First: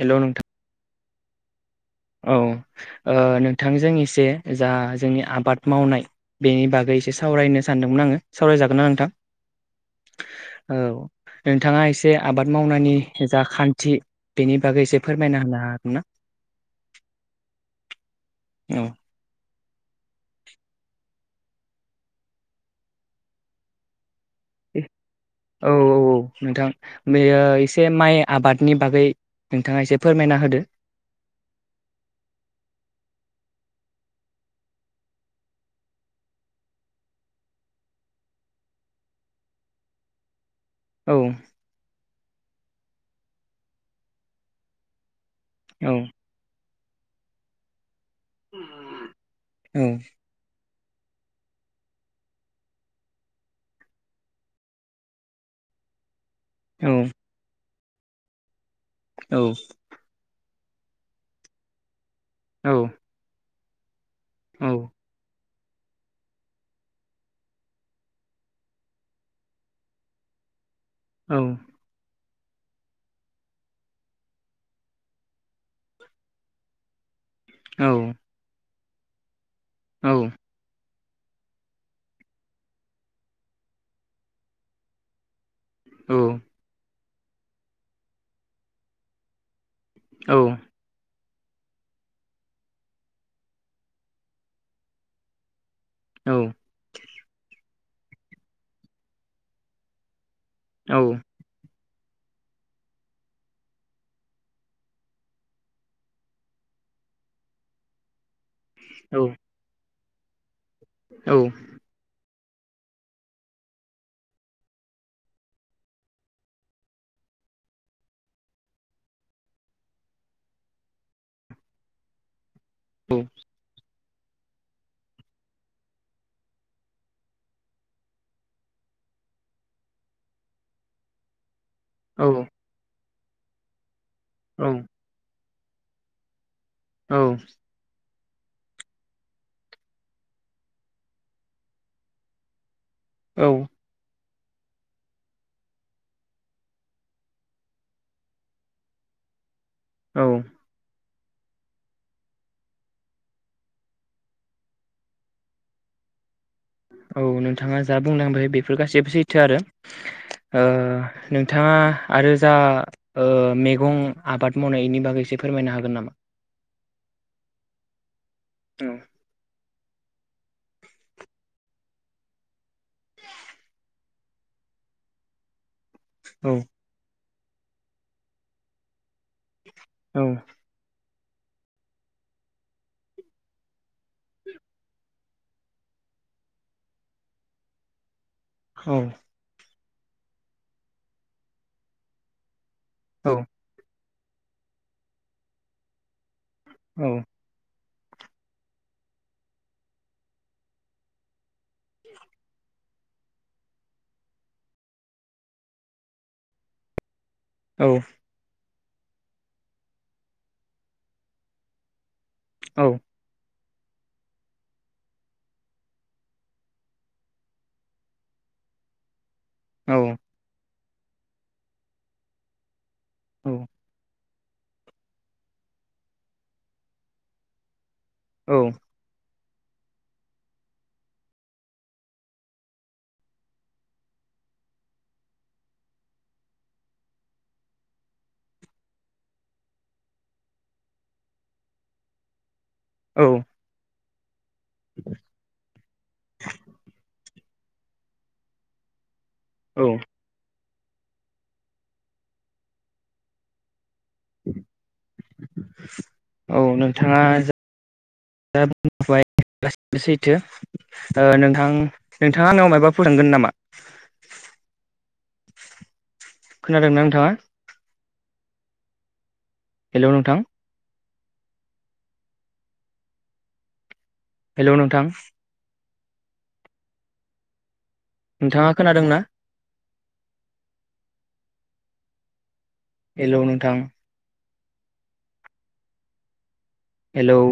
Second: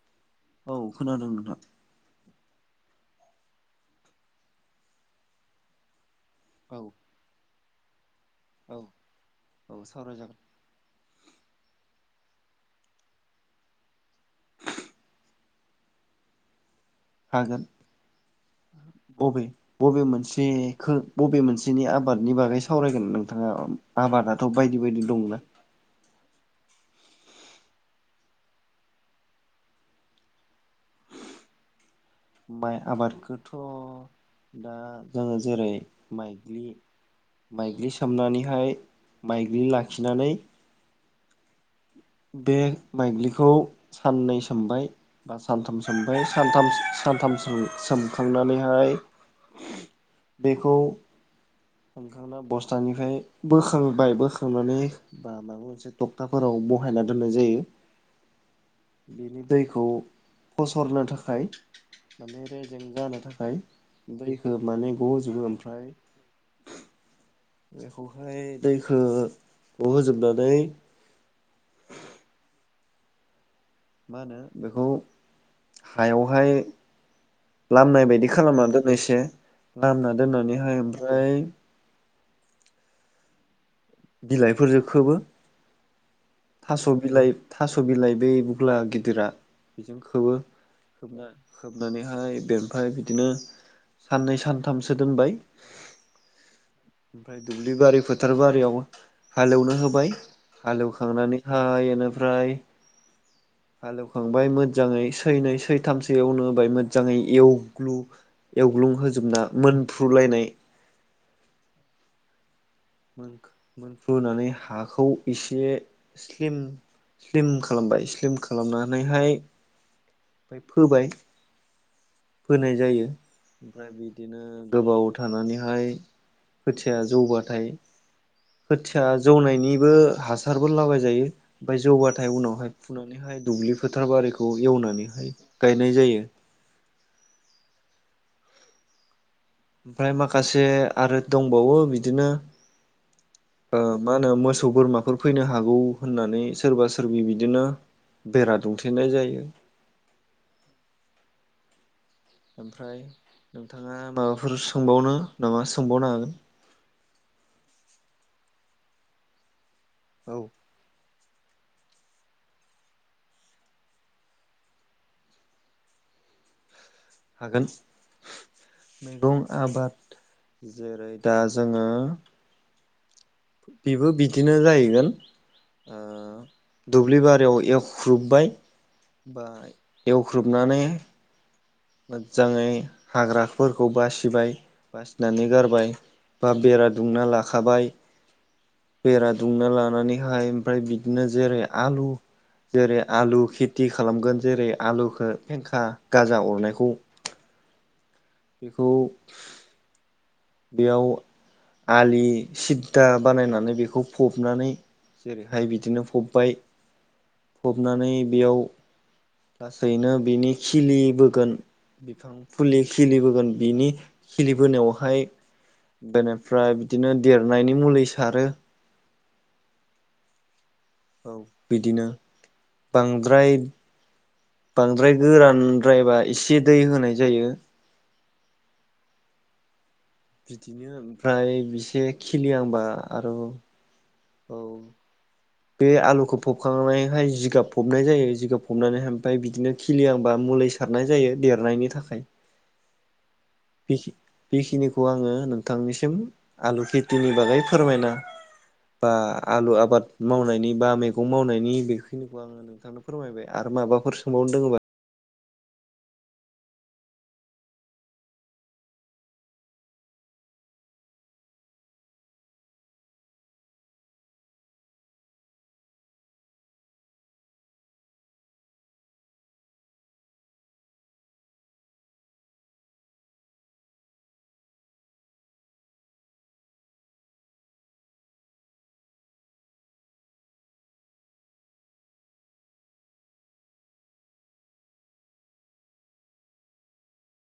Hello नों औ खोनादों नोंथां औ ओ नोंथांजों एसे जा जोंनि आबाद मावनाय बेनि औ बागै एसे सावरायनो सानदोंमोन आङो औ सावरायजागोनना नोंथां औ सावरायजागोन। औ नोंथाङा एसे बे आबाद मावनायनि जा खान्थि बेनि बागै एसे फोरमायना होनो हागोन ना हागोन औ बबे बबे मोनसेखौ बबे मोनसेनि आबादनि बागै सावरायगोन नोंथाङा आबादारि थ' बायदि बायदि दंना औ औ नोंथां बेयो एसे माइ आबादनि बागै नोंथाङा एसे फोरमायना होदो माइ आबादखौथ' दा जोङो जेरै माइग्लि माइग्लि सोमनानैहाय माइग्लि लाखिनानै औ बे माइग्लिखौ साननै सोमबाय बा सानथाम औ सोमबाय सानथाम सानथामसो सोमखांनानैहाय औ बेखौ सोमखांना बस्थानिफ्राय बोखांबाय बोखांनानै बा माबा मोनसे थपथाफोराव ब औ बाहायना दोननाय जायो औ बेनि दैखौ फसरनो थाखाय माने औ रेजें जानो थाखाय दैखौ औ माने ग'जोबो ओमफ्रा ओमफ्राय बेखौहाय दैखौ होजोबनानै औ मा होनो बेखौ हायावहाय लामनाय औ बायदि खालामनानैथ' बेसे औ लामना दोननानै हाय ओमफ्राय फाय बिलाइफोरजोंखोबो औ थास' बिलाइ थास' बिलाइ बै बुख्ला गिदिरा बेजों खोबो ओ खोबनानैहाय बेनिफ्राय बिदिनो साननै सानथामसो दोनबाय औ ओमफ्राय दुब्लि बारि फोथार बारियाव हालेवनो होबाय हालेव थांनानै हाय बेनिफ्राय हालेवखांबाय मोजाङै सैनै सैथामसो एवनो होबाय मोजाङै एवग्लु एवग्लुं होजोबना मोन फ्रुलायनाय औ मोनफ्र्लुानै हाखौ एसे स्लिम स्लिम खालामबाय स्लिम खालामनानैहाय ओमफ्राय फोबाय फोनाय जायो ओमफ्राय बि बिदिनो गोबाव थानानैहाय खोथिया जौबाथाय खोथिया जौनायनिबो हासारबो लाबाय जायो ओमफ्राय औ जौबाथाय उनावहाय फु दुब्लि फोथारबारिखौ औ एवनानैहाय गायनाय जायो औ ओमफ्राय माखासे आरो दंबावो बिदिनो औ ओ मा होनो मोसौ बोरमाफोर फैनो हागौ होननानै सोरबा सोरबि बिदिनो बेरा दुंथेनाय जायो औ ओमफ्राय नोंथाङा माबाफोर सोंबावनो नामा सोंबावनो हागोन औ नोंथाङा जा बुंलांबाय बेफोर गासैबो सैथो आरो औ ओ नोंथाङा आरो जा ओ मैगं आबाद मावनायनि बागैससे फोरमायनो हागोन नामा हागोन औ मैगं आबाद जेरै दा जोङो बेबो बिदिनो जाहैगोन ओ औ दुब्लिबारि बेयाव एवख्रुबबाय बा औ एवख्रुबनानै मोजाङै हाग्राफोरखौ बासिबाय बासिनानै गारबाय बा बेरा दुंना लाखाबाय औ बेरा दुंना लानो नानैहाय ओमफ्राय बिदिनो जेरै आलु जेरै औ आलु खेथि खालामोन जेरै आलुखौ फेंखा गाजा अरनाय औ बेखौ बेयाव आलि सिद्दा बानायनानै बेखौ फबनानै जेरैहाय बिदिनो फबबाय औ फबनानै बेयाव लासैनो बिनि खिलिबोगोन फुलि खिलिबोगोन बिनि खिलिबोनायावहाय बेनिफ्राय बिदिनो देरनायनि मुलि सारो औ औ बिदिनो बांद्राय बांद्राय गोरानद्रायबा एसे दै होनाय जायो औ बिदिनो ओमफ्राय बिसे खिलिहांबा आरो औ बे आलुखौ फबखांनानैहाय जिगाब फबनाय जायो जिगाब फबनानैहाय आमफाय बिदिनो खिलियांबा मुलि सारनाय जायो देरनायनि थाखाय औ बिखि बेखिनिखौ आङो नोंथांनिसिम आलु खेथिनि बागै फोरमायना बा आलु औ आबाद मावनायनि बा मैगं मावनायनि बेखिनिखौ आङो नोंथांनो फोरमायबाय आरो माबा माबाफोर सोंबावनो दोङोबा औ नोंथाङा जा बुंबाय गासैबो सैथो ओ नोंथां नोंथाङा आंनियाव मायबाफोर सोंगोन नामा खोनादोंना नोंथाङा हेलौ नोंथां हेलौ नोंथां नोंथाङा खोनादोंना हेलौ नोंथां हेलौ